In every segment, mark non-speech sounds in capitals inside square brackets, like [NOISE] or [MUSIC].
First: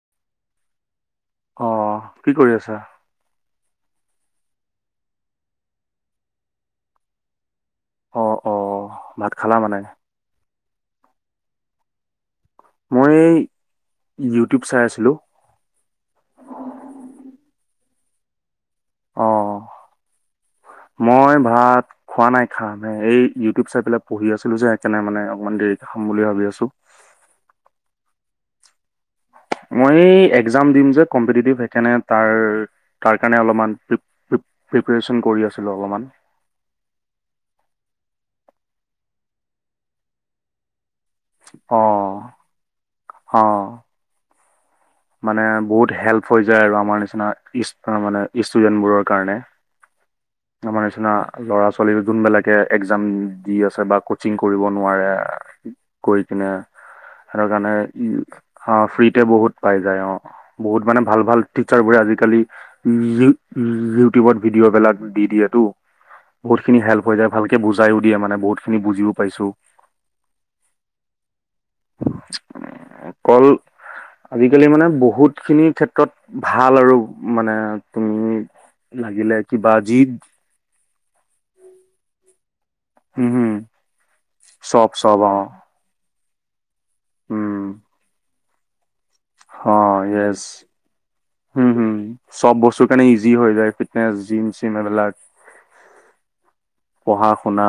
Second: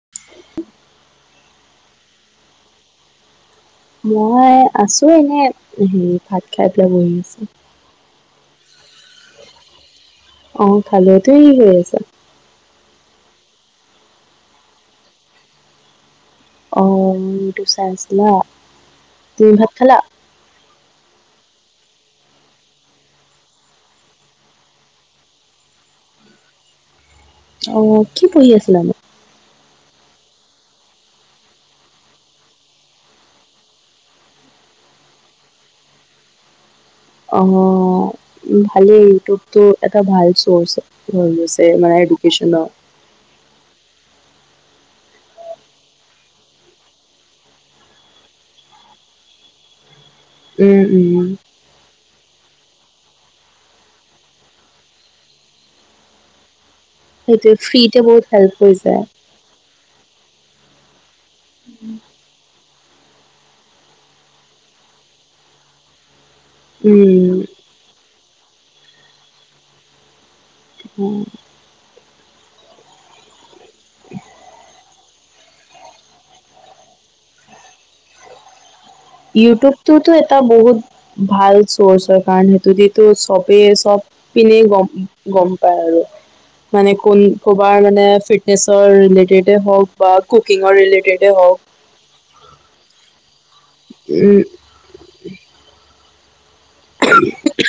[UNINTELLIGIBLE] অহ, কি কৰি আছা? মই আছো এনে, হেৰি ভাত খাই পেলাই বহি আছো। অহ ', - অহ ', ভাত খালা মানে? অহ', খালো। তুমি কি কৰি আছা? মই ইউটিউব চাই আছিলো। অহ ', ইউটিউব চাই আছিলা? তুমি অহ ভাত খালা? ', মই ভাত খোৱা নাই খাম হে। এই ইউটিউব চাই পেলাই পঢ়ি আছিলো যে, সেইকাৰণে মানে অকমান দেৰিকে খাম বুলি ভাবি আছো। অহ ', কি পঢ়ি আছিলা নো? মই একজাম দিম যে কম্পিটেটিভ, তাৰ - তাৰ কাৰণে অলপমান প্ৰি - পপ্ৰি-প্ৰি- প্ৰিপেৰেচন কৰি আছিলো অলপমান। অহ ', ভালেই, ইউটিউবটো এটা ভাল চ'ৰ্চ। হৈ গৈছে মানে অ', এডুকেশ্যনৰ। অ', মানে বহুত হেল্প হৈ যায় আৰু আমাৰ নিচিনাইচ মানে ষ্টুডেন্টবোৰৰ কাৰণে। আমাৰ উম নিচিনা উম ল'ৰা ছোৱালী, যোনবিলাক এক্জাম দি আছে বা কচিং কৰিব নোৱাৰে। কৰি কিনে সেইটো সেইটোৱে কাৰণে ফ্ৰীতে বহুত হেল্প হৈ অ' যায়। ফ্ৰীতে বহুত পাই যায় অ'। বহুত মানে ভাল ভাল টিচাৰ বোৰে আজিকালি [UNINTELLIGIBLE] ইউটিউবত ভিডিঅ' বিলাক দি দিয়েটো। বহুতখিনি হেল্প হৈ যায় উম ভালকে বুজাইও দিয়ে মানে বহুত বহুত খিনি বুজিও পাইছো। উম। কল আজিকালি মানে বহুত খিনি ক্ষেত্ৰত ভাল আৰু মানে লাগিলে কিবা যি তাতো এটা বহুত ভাল কৰ্চৰ কাৰনে যদিতো উম হম চবেই চব পিনে চব গম চব অ গম পায় আৰু। মানে কোল উম কবাৰ মানে ফিত গেছৰ ৰিলেটেডে হওঁক বা কুকিংৰ ৰিলেটেড। হুম হুম, চব বস্তুৰ কাৰনে ইজি হৈ যায়। ফিটনেছ উম জিম চিম এইবিলাক। পঢ়া শুনা।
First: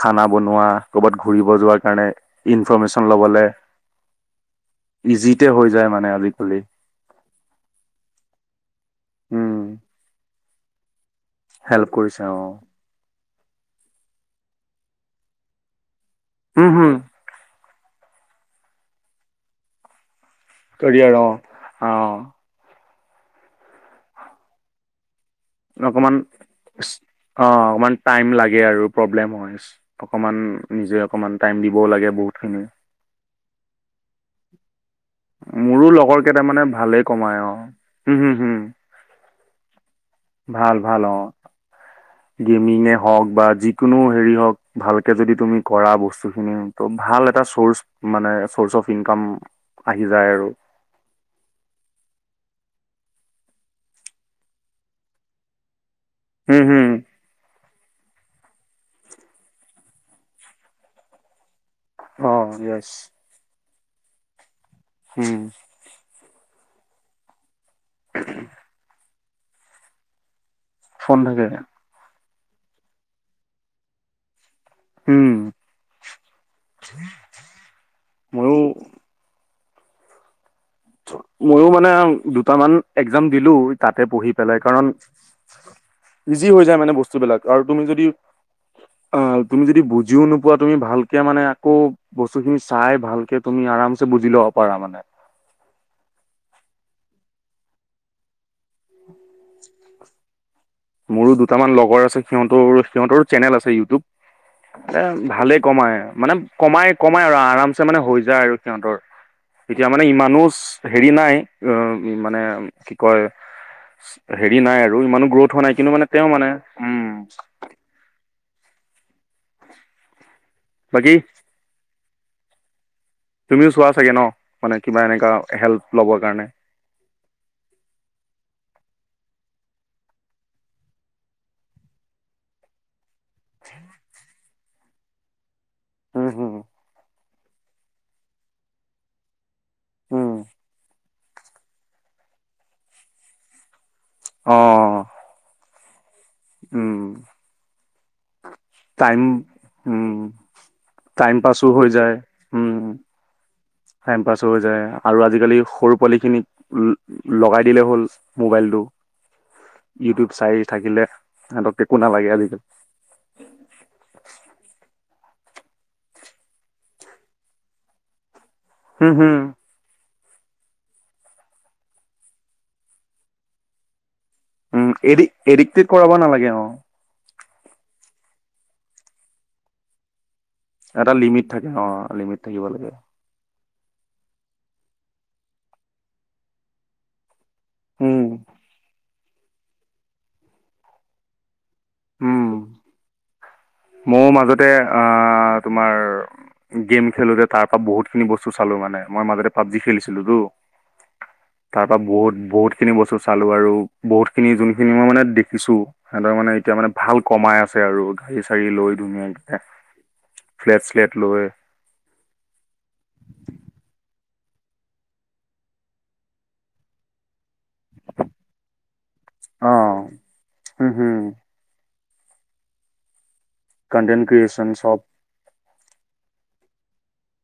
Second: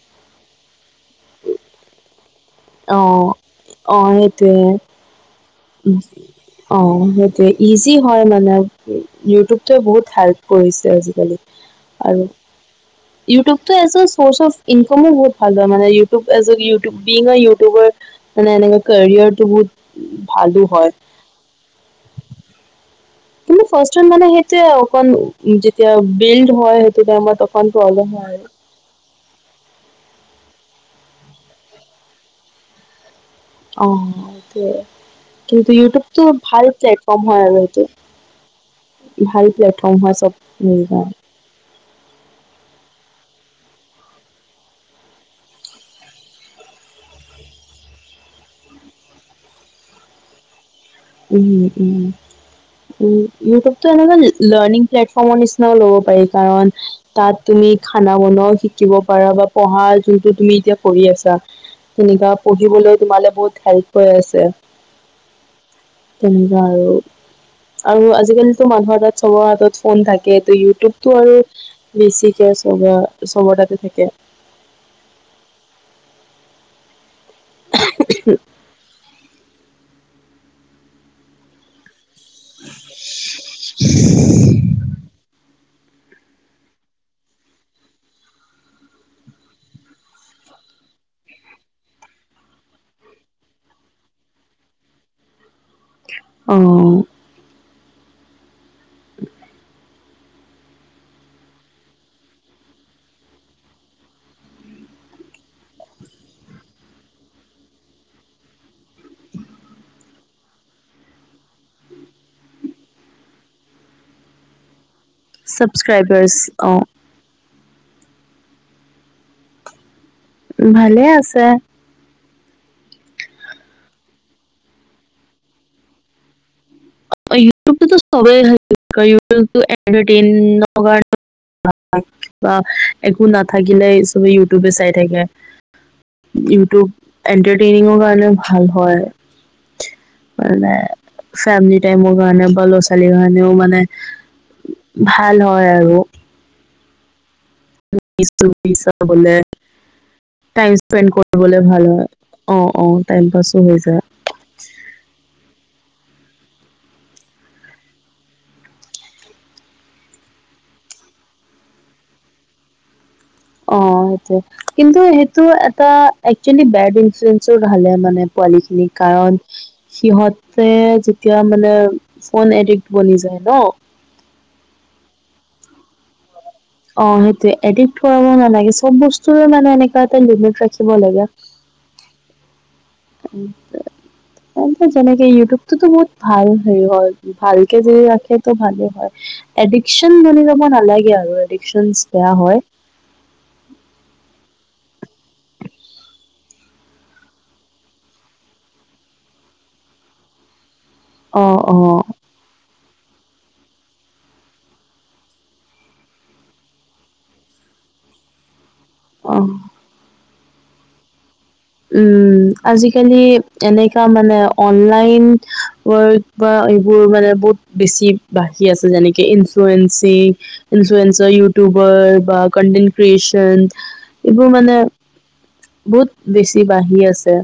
খানা বনোৱা, ক'ৰবাত ঘূৰিব যোৱাৰ কাৰণে। ইনফৰমেশ্যন অ' লবলে, অ' সেইটোৱে ইজিতে হৈ যায়। মানে আজিকালি। অ' সেইটোয়ে ইজি হয় মানে। উম, ইউটিউবটোৱে বহুত সা কৰিছে আজি। হেল্প কৰিছে অ'। ইউটিউবটো এজ এ চৰ্চ অফ ইনকামো বহুত ভাল হয় মানে ই। YouTube as a um, hmm, YouTube ই মানে এনে কেৰিয়াৰটো বহুত। ভালো হয় কেৰিয়াৰ অহ অহ। কিন্তু ফাৰ্ষ মানে সেইটোয়ে অকণ। যেতিয়া অকমান বিল্ড হয় সেইটো টাইমত অকণ অকমান অহ প্ৰব্লেম টাইম হয় লাগে আৰু প্ৰব্লেম হয় অকমান। নিজে অকণমান টাইম দিবও লাগে বহুত খিনি। অহ হেটোয়ে। কিন্তু মোৰো লগৰ ইউটিউবটো কেইটামানে ভাল ভালেই প্লেটফৰ্ম কমাই হয়, অ'। আৰু এইতো উম, হুম, হুম, ভাল প্লেটফৰ্ম। কম হয় চব ভাল মিল ভাল যায়। অ'। গেমিঙে হওঁক বা যিকোনো হেৰি হওঁক, ভালকে যদি তুমি কৰা বস্তুখিনিত, ত ভাল এটা চৰ্চ মানে চৰ্চ অফ ইনকাম আহি যায় আৰু। উম উম উম ইউটিউবটো এনে লৰ্ণং প্লেটফৰ্ম নিচিনা লব পাৰি। পাৰি উম কাৰণ হুম তাত তুমি। খানা বনও শিকিব পাৰা বা পঢ়া যোনটো তুমি এতিয়া পঢ়ি আছা। অ তেনেকুৱা য়েছ পঢ়িবলৈ তোমালে বহুত হেল্প। হৈ আছে। হম। তেনদা আৰু। আৰু আজিকালিটো, মানুহৰ তাত চবৰ হাতত, ফোন থাকে। ইউটিউবতটো, ফোন আৰু থাকে। বেছি চব, চৱৰটাতে থাকে। উম। মইও মইও মানে আ দুটামান, একজাম দিলো, তাতে পঢ়ি পেলাই কাৰণ ইজি, হৈ যায় মানে বস্তুবলাক, আৰু তুমি যদি, আহ, তুমি যদি বুজিও নোপোৱা তুমি ভালকে, মানে আকৌ বস্তুখিনি চাই, ভালকে তুমি আৰামছে বুজি লব, পাৰা মানে। অহ। [INAUDIBLE] মোৰো দুটামান লগৰ আছে, সিহতৰ, সিহতৰো চেনেল আছে ইউটিউব, এ, ভালে কমাই মানে কমাই, কমাই, আৰু আৰামছে মানে হৈ যায়, আৰু সিহতৰ, এতিয়া মানে ইমানো হেৰি নাই, মানে কি কয় হেৰি নাই আৰু। আৰু ইমানো গ্ৰোথ হোৱা নাই, কিন্তু মানে তেওঁ ছাবস্ক্ৰাইবাৰ্চ মানে, অ উম। ভালে, বাকী আছে। তুমিও চোৱা চাগে, ন মানে কিবা এনেকুৱা হেল্প, ল'বৰ কাৰণে। ইউটোব চবে ভাল পাই ইউটোব এডভেটেনমেট্ কাৰণে হয়। একো, নাথাকিলে চবে ইউটিউব চবে চাই থাকে। উম হুম ইউটিউব। এন্ত্ৰাটেইনিং কাৰণে ভাল হয়, উম মানে ফেমিলি টমৰ কাৰণে, বা ল'ৰা, ছোৱালীৰ কাৰণেও মানে অ ভাল হয়, আৰু। উম। [UNINTELLIGIBLE] ছবি টাইম চাবলৈ, উম টাইম স্পেন্ত টাইম কৰিবলে পাছো ভাল হৈ হয়, যায় অ, উম অ, টাইম পাছ। টাইম পাছ হৈ যায়। আৰু আজিকালি সৰু পোৱালিখিনিক লগাই দিলে হ'ল, মোবাইলটো ইউটিউব, চাই থাকিলে, সিহতক একো, নালাগে আজিকালি। অ, সেইটোৱে, কিন্তু সেইটো, এটা একেল বেড ইনফ্লুৱেঞ্জা ভাবে মানে। পোৱালি খিনি হম হম কাৰণ, সিহত তে, যেতিয়া মানে, ফোন এডিক্ট বনি যায় ন। উম, এড, এডিক্ট কৰাব নালাগে। অ। অ, সেইটোয়ে। এডিক্ট কৰা নালাগে, চব বস্তুৰে মানে, এনেকুৱা এটা লিমিট ৰাখিব এটা লাগে লিমিট থাকে, অ, লিমিট থাকিব লাগে। যেনেকে ইউটিউবটোতো বহুত ভাল হেৰি হয়। ভালকে যদি উম ৰাখে তো ভালে হয়। এডিকশ্যন বনি যাব নালাগে আৰু এডিক সন্স বেয়া উম হয়। ময়ো মাজতে আ তোমাৰ গেম খেলোতে তাৰ পৰা বহুতখিনি বস্তু চালো মানে, মই মাজতে পাবজি খেলিছিলোতো। অ অ তাৰ পা বহুত বহুত খিনি বস্তু চালো আৰু বহুত খিনি যোনখিনি মই মানে দেখিছো সিহঁতৰ মানে এতিয়া মানে ভাল কমাই আছে আৰু গাড়ী চাৰি লৈ ধুনীয়া অ কিতা ফ্লেট-শ্লেট লৈ উম, আজিকালি এনেকা মানে অনলাইন ৱৰ্ক বা এইবোৰ মানে বহুত বেছি বাঢ়ি আছে, যেনেকে অ ইনফ্লুৱেঞ্চিং, হম হম ইনফ্লুয়েঞ্চাৰ, ইউটিউবাৰ। বা কণ্টেণ্ট ক্ৰিয়েচ চন কন্টেন্ট এইবোৰ ক্ৰিয়েচন মানে চব বহুত বেছি বাঢ়ি আছে।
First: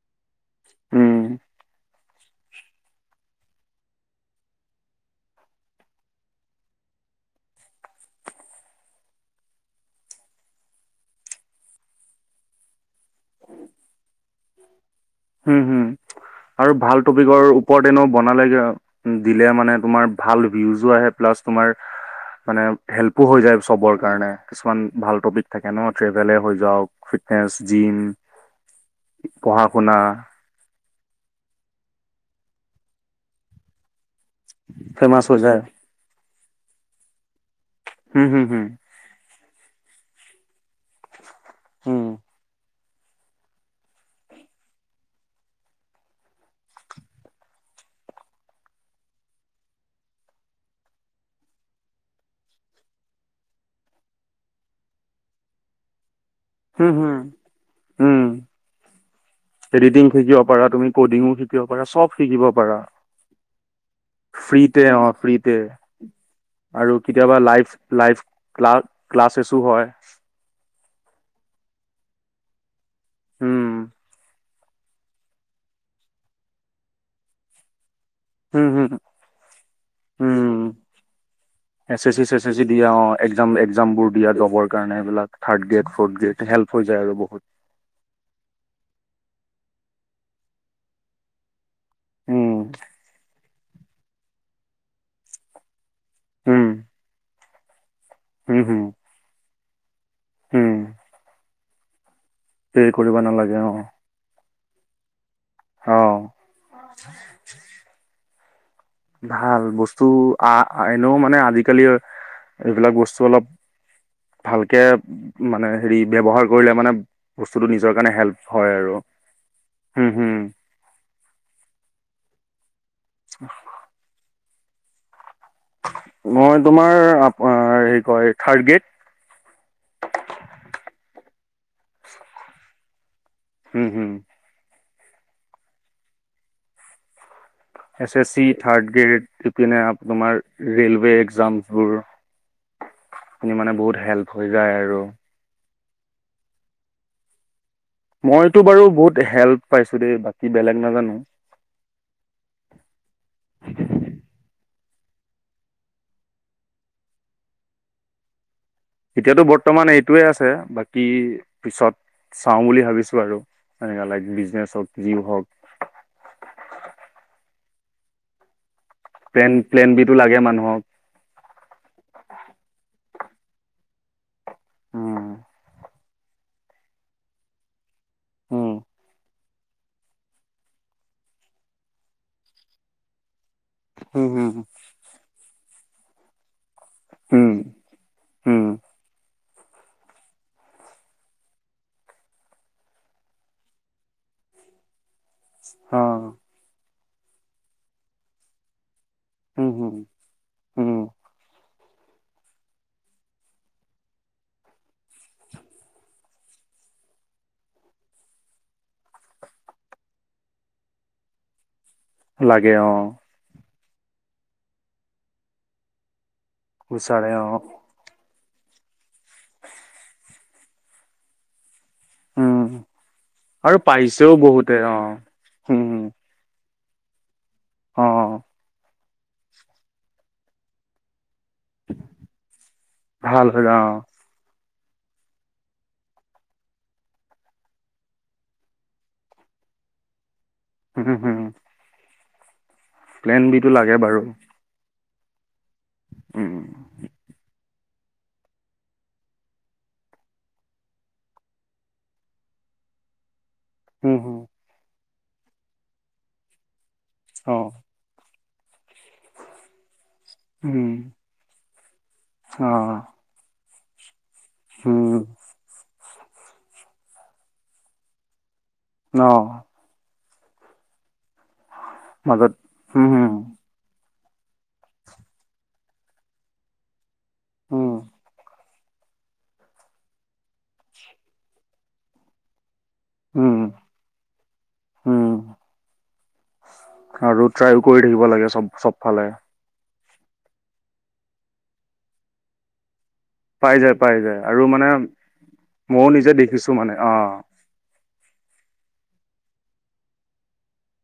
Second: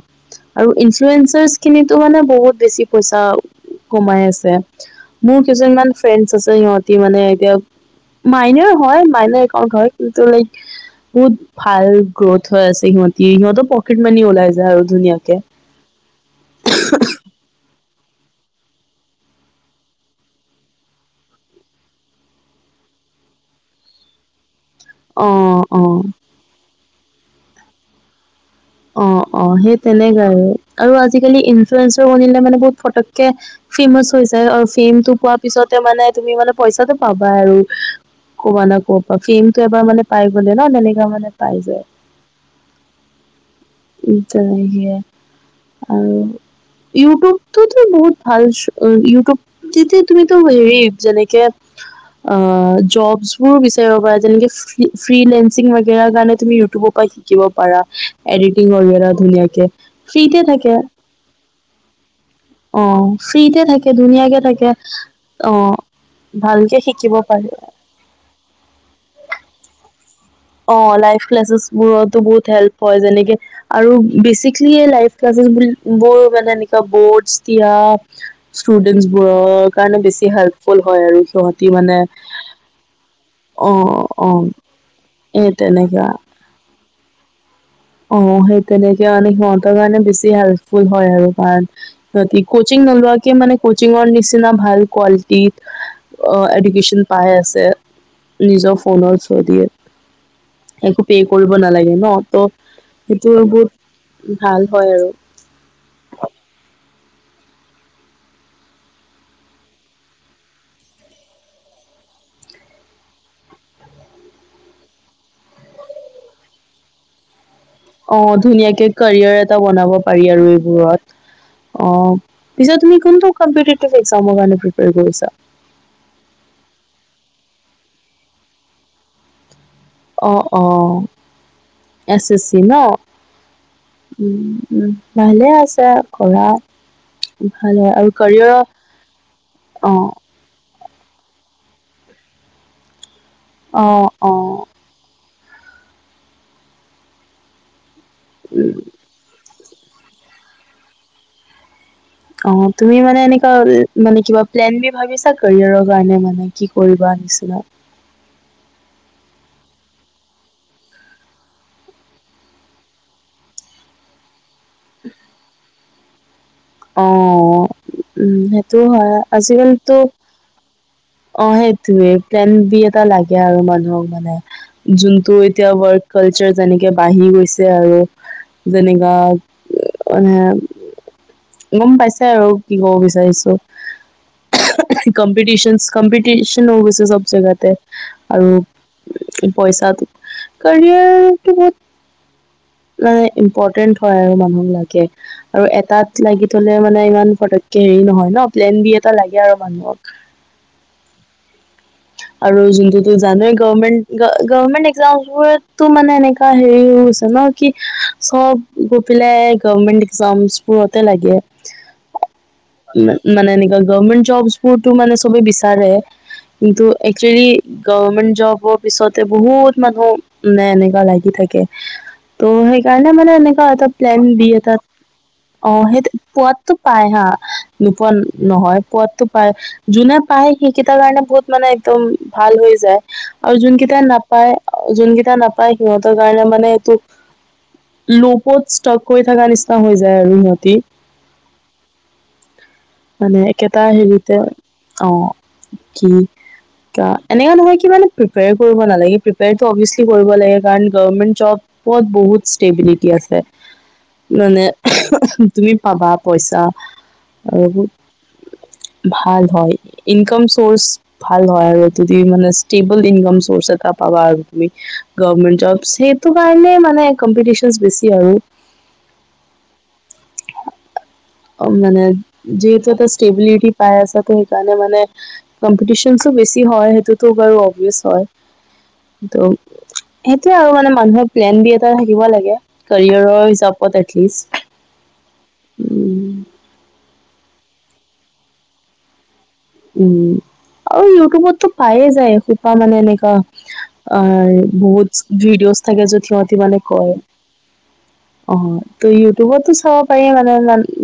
আৰু উম ইনচুয়েঞ্চাৰচ খিনি টো মানে বহুত বেছি পইচা কমাই আছে, মোৰ কেইজনমান ফ্ৰেণ্ডচ আছে সিহঁতি মানে এতিয়া মাইনাৰ হয়, মাইনাৰ একাউন্ট হয়, কিন্তু লাইক বহুত ভাল গ্ৰ'থ হৈ আছে সিহঁত। কিহঁতক মানি ওলাই যায় আৰু। হুম, হুম আৰু ভাল টপিকৰ ওপ ওপৰত এনেও বনালেগে দিলে মানে তোমাৰ ভাল ভিউজো আহে প্লাছ তোমাৰ মানে হেল্পো হৈ যায় চবৰ কাৰণে। কিছুমান ভাল অ টপিক থাকে ন, অ ট্ৰেভেলে হৈ যাওক, ফিট ফেচ, জিম। অ', অ', পঢ়া সেই শুনা তেনেকাই আৰু। আৰু আজিকালি ইনফ্লুয়েঞ্চাৰ বনিলে মানে বহুত ফটককে ফেমাচ হৈ যায় আৰু ফেমটো ফেমাচ হৈ পোৱাৰ যায় পিছতে মানে, তুমি মানে পইচাটো পাব বই আৰু হম হম ক'বা না কৰ পৰা, ফেমটো এবাৰ মানে পাই গ'লে ন, তেনেকা মানে পাই যায়। হম তেনেকে আৰু ইউটিউবটোতো বহুত ভাল চ', ইউটিউবতোটে তুমিতো হেৰি যেনেকে আ জবছবোৰ বিচাৰিব পাৰা, কেনেকে, ফ্ৰী, ফ্ৰীলাঞ্চিং ৱাগেৰা কাৰণে তুমি ইউটিউবৰ হম পৰা হম শিকিব পাৰা উম এডিটিং ৱাগেৰা এডিটিং শিকিব পাৰা ধুনীয়াকে তুমি কডিঙো শিকিব পাৰা চব শিকিব পাৰা অ', ফ্ৰীতে থাকে ধুনীয়াকে থাকে ফ্ৰীতে অ ফ্ৰীতে অ', ভালকে শিকিব পাৰি। ক্লাছ ক্লাছেচও হয় । অ', লাইভ ক্লাছেছ বোৰতো বহুত হেল্প হয় যেনেকে উম আৰু বেছিক লিয়ে লাইভ ক্লাচেছ মানে এনেকোৱা বৰ্ডছ দিয়া হম হম ষ্টুডেন্টছবোৰৰ কাৰণে বেছি উম হেল্পফুল হয় আৰু সিহতি মানে এছ এছ চি চেছ এছ চি দিয়া অ এক্সাম এক্সাম অ', বোৰ দিয়া জবৰ কাৰণে এইবিলাক অ' এই থাৰ্ড গেড, তেনেকা ফৰ্ড গ্ৰেড হেল্প হৈ আৰু বহুত অ', সেই তেনেকে মানে সিহঁতৰ কাৰণে বেছি হেল্পফুল হয় আৰু কাৰণ সিহঁতে উম কোচিং নোলোৱাকে মানে কোচিংৰ নিচিনা ভাল কোৱালিটি অ' উম এডুকেচন পাই আছে উম নিজৰ হুম ফোনৰ থ্ৰু দিয়ে উম একো পে কৰিব নালাগে ন ত' পে কৰিব সেইটো নালাগে বহুত অ ভাল হয় আৰু। অ [INAUDIBLE] ভাল বস্তু আহ এনেও মানে আজিকালি এইবিলাক বস্তু অলপ ভালকে মানে হেৰি ব্যৱহাৰ কৰিলে মানে বস্তুটো নিজৰ কাৰণে হেল্প অ', হয় ধুনীয়াকে আৰু কেৰিয়াৰ এটা বনাব হুম পাৰি হুম আৰু এইবোৰত অ'। পিছত। কম্পিটেটিভ এক্সামৰ কাৰণে কি কৰিছা। মই তোমাৰ আপ হে কয় থাৰ্ড গ্ৰেড অ, অ এছ এ চি ন। হম হম। উ ভালে আছা ঘৰা [UNINTELLIGIBLE] S S C, third grade ইপিনে অ তোমাৰ ৰে'লৱে এক্সামবোৰ । মানে অ বহুত অ হেল্প হৈ যায় আৰু মইতো উম বাৰু বহুত হেল্প পাইছো দেই বাকী বেলেগ নাজানো। অ তুমি মানে এনেকুৱা মানে কিবা প্লেন বি ভাবিছা কেৰিয়াৰৰ কাৰণে মানে কি কৰিবা পিছলে। এতিয়াতো বৰ্তমান এইটোৱে আছে বাকী পিছত চাওঁ বুলি ভাবিছো আৰু এনে লাইক বিজনেছ । যি হওক অ', উম, সেই তটো হয়। প্লেন প্লেন আজিকালিটো বিটো লাগে মানুহক এতিয়া আৰু মানুহক মানে। উম যোনটো এতিয়া ৱৰ্ক কালচাৰ, যেনেকে বাঢ়ি গৈছে আৰু। উম, যেনেকা মানে গম পাইছা, আৰু কি কব বিচাৰিছো। হুম হুম কম্পিটিচ কম্পেটিছ, কম্পি ন, হৈ গৈছে চব হুম জেগাতে আৰু হুম পইচা, কেৰিয়াৰটো বহুত মানে, ইম্পৰ্টেণ্ট হয় আৰু মানুহ বিলাকে। আৰু অ এটাত লাগি থলে, মানে ইমান ফটকে হেৰি নহয়, ন, প্লেন বি লাগে আৰু হুম হুম মানুহক। হুম আৰু যোনটোতো জানেই, গমেণ্ট, গভমেণ্ট [UNINTELLIGIBLE] মানে এনেক এ, হেৰি হৈছে ন, কি চব গৈ, পেলাই গভমেন্ট এক্সামবোৰতে লাগে। লাগে অ মানে এনেকুৱা, গৱমেণ্ট জবছ বোৰতো, মানে চবে বিচাৰে। কিন্তু বিচাৰে অ একচেলি, গভমেণ্ট জব। পিছতে বহুত মানুহ এনেকুৱা লাগি থাকে। ত' উম সেইকাৰণে মানে, এনেকুৱা আৰু এটা প্লেন পাইছেও বি, বহুতে এটাত অ অ, হুম সেই হুম, পোৱাত টো, পাই হা। অ নোপোৱা নহয় পোৱাত পায় যোনে পায়, সেইকেইটাৰ কাৰণে বহুত মানে একদম ভাল হৈ যায়। ভাল আৰু হয় অ যোনকেইট নাপায় যোনকেইটা নাপায়, সিহতৰ কাৰণে, মানে এইটো লোপত, ষ্ট্ৰোক কৰি থকা নিচিনা হৈ যায়, আৰু সিহত। উম, হম্। মানে একেটা বাৰু হেৰিতে অ, কি উম এনেকা নহয় কি মানে প্ৰিপয়াৰ কৰিব নালাগেজ প্ৰিপয়াৰটো অভিয়াচলি কৰিব লাগে, কাৰণ গমেন্ট জবত বহুত ষ্টেবিলিটি আছে। হুম হুম মানে তুমি পাবা পইচা। অ আৰু ভাল হয়, ইনকাম উম চ'ৰ্চ ভাল হয় আৰু যদি মানে অ ষ্টেবল ইনকাম চ পইচা এটা পাবা আৰু। তুমি উম গভমেণ্ট জব চেৱ টো কাৰণে মানে কম্পিটিচনচ বেছি আৰু। অ'। অ মানে মাজত যিহেতু উম এটা হম ষ্টেবিলিটি পাই আছা। সেইকাৰণে মানে কম্পিটিচনচ ও বেছি হয় সেইটো তো বাৰু উম অভিয়াছ হয়। ত, সেইটোয়ে আৰু মানে মানুহৰ প্লেন বি এটা থাকিব লাগে। কাৰীয়াৰৰ উম হিচাপত এটলিষ্ট। উম উম আৰু ট্ৰাইও কৰি থাকিবা। লাগে চব, চবফালে। উম আৰু ইউটিউবততো পায়ে যায় এখোপা মানে এনেকে। অ' পাই যায় পাই যায় আৰু মানে বহুতচ ভিডিঅ'জ থাকে, ময়ো য'ত নিজে সিহঁতি দেখিছো মানে কয়। অ অ', ত ইউটিউবটো চাব পাৰি মানে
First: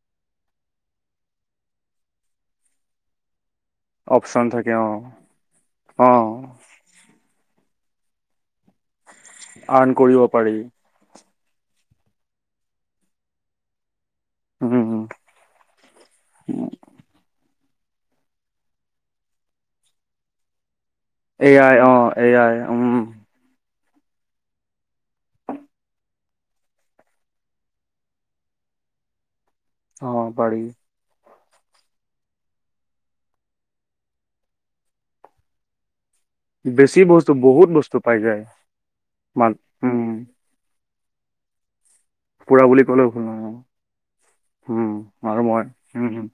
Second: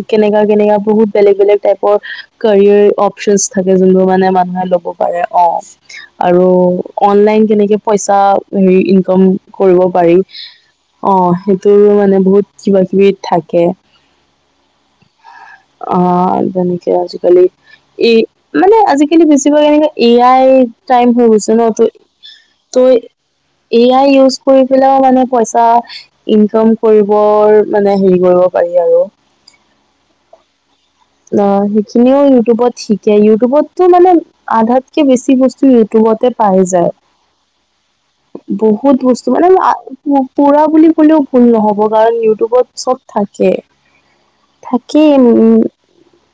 কেনেকা, কেনেকা বহুত বেলেগ বেলেগ টাইপৰ কাৰীয়াৰ অপচনছ। থাকে যোনবোৰ মানে অপচন মানুহে থাকে ল'ব অ পাৰে, অ' অ আৰু অনলাইন কেনেকে পইচা নি ইউ কম কৰিব পাৰি অ', সেইটো ত' মানে বহুত কিবা-কিবি থাকে। উম অ', যেনেকে আজিকালি এই মানে আজিকালি বেছিভাগ এনেকে এ আই টাইম হৈ এ গৈছে ন, আই ত' অ এ আই তই উম এ আই ইউজ কৰি পেলেও মানে পইচা ইনকাম কৰিবৰ মানে হেৰি কৰিব পাৰি আৰু। অ', পাৰি। অ', সেইখিনিও ইউটিউবত শিকে, ইউটিউবতটো মানে আধাতকে বেছি বস্তু বতে পাই যায়, বেছি বস্তু বহুত বস্তু পাই যায় বহুত বস্তু, মানে মান ম আ, উম পুৰা বুলি কলেও ভুল নহ'ব। কাৰণ পুৰা ইউটিউবত বুলি চব ক'লেও ভুল থাকে, নহয় উম থাকি আৰু উম। মই উম,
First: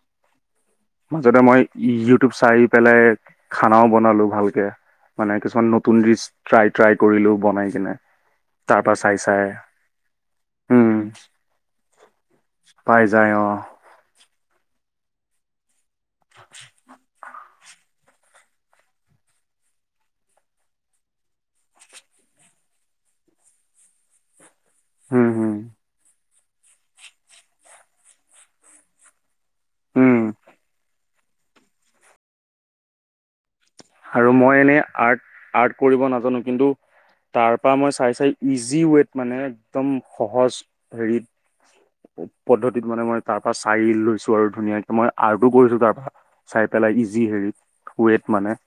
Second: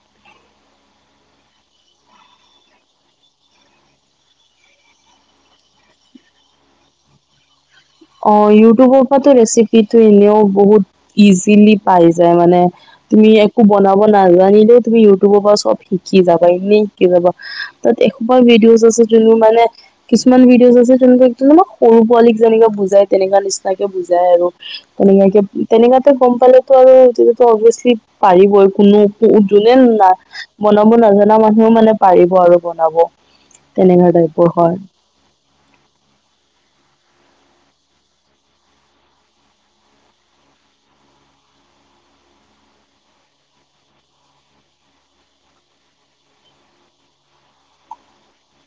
মাজতে মই ইউটিউব চাই পেলাই খানাও বনালো ভালকে, মানে কিছুমান নতুন ডিচ ট্ৰাই, ট্ৰাই কৰিলো বনাই। কিনে অ', তাৰ পৰা ইউটিউবৰ চাই পৰাতো চাই ৰেচিপিটো এনেও বহুত উম। ইজিলি পাৰি এতিয়া মানে পাই তুমি যায় অ একো বনাব নাজানিলেওঁ তুমি ইউটিউবৰ পৰাও চব শিক শিকি যাবা এনেই শিকি যাবা তাত এসোপা ভিডিঅ'জ আছে যোনবোৰ মানে কিছুমান ভিডিঅ'জ আছে তেনেকা সৰু পোৱালীক যেনেকে বুজাই বুজাই তেনেকুৱা নিচিনাকে বুজাই আৰু উম তেনেকাকে হম তেনেকাতে গম ফালেতো আৰু তেতিয়াটো অভিয়াচলি পাৰিবই কোনো কো যোনে না উম বনাব নাজানে না মানুহও মানে পাৰিব আৰু বনাব তেনেকা আৰু টাইপৰ মই হয়। এনেই আৰ্ট আৰ্ট কৰিব নাজানো কিন্তু তাৰ পৰা মই চাই চাই ইজি ৱেট মানে একদম সহজ হেৰিত পদ্ধতিত মানে মই তাৰ পৰা চাই লৈছো আৰু ধুনীয়াকে মই আৰ্টো কৰিছো তাৰ পৰা চাই পেলাই ইজি হেৰি ৱেট মানে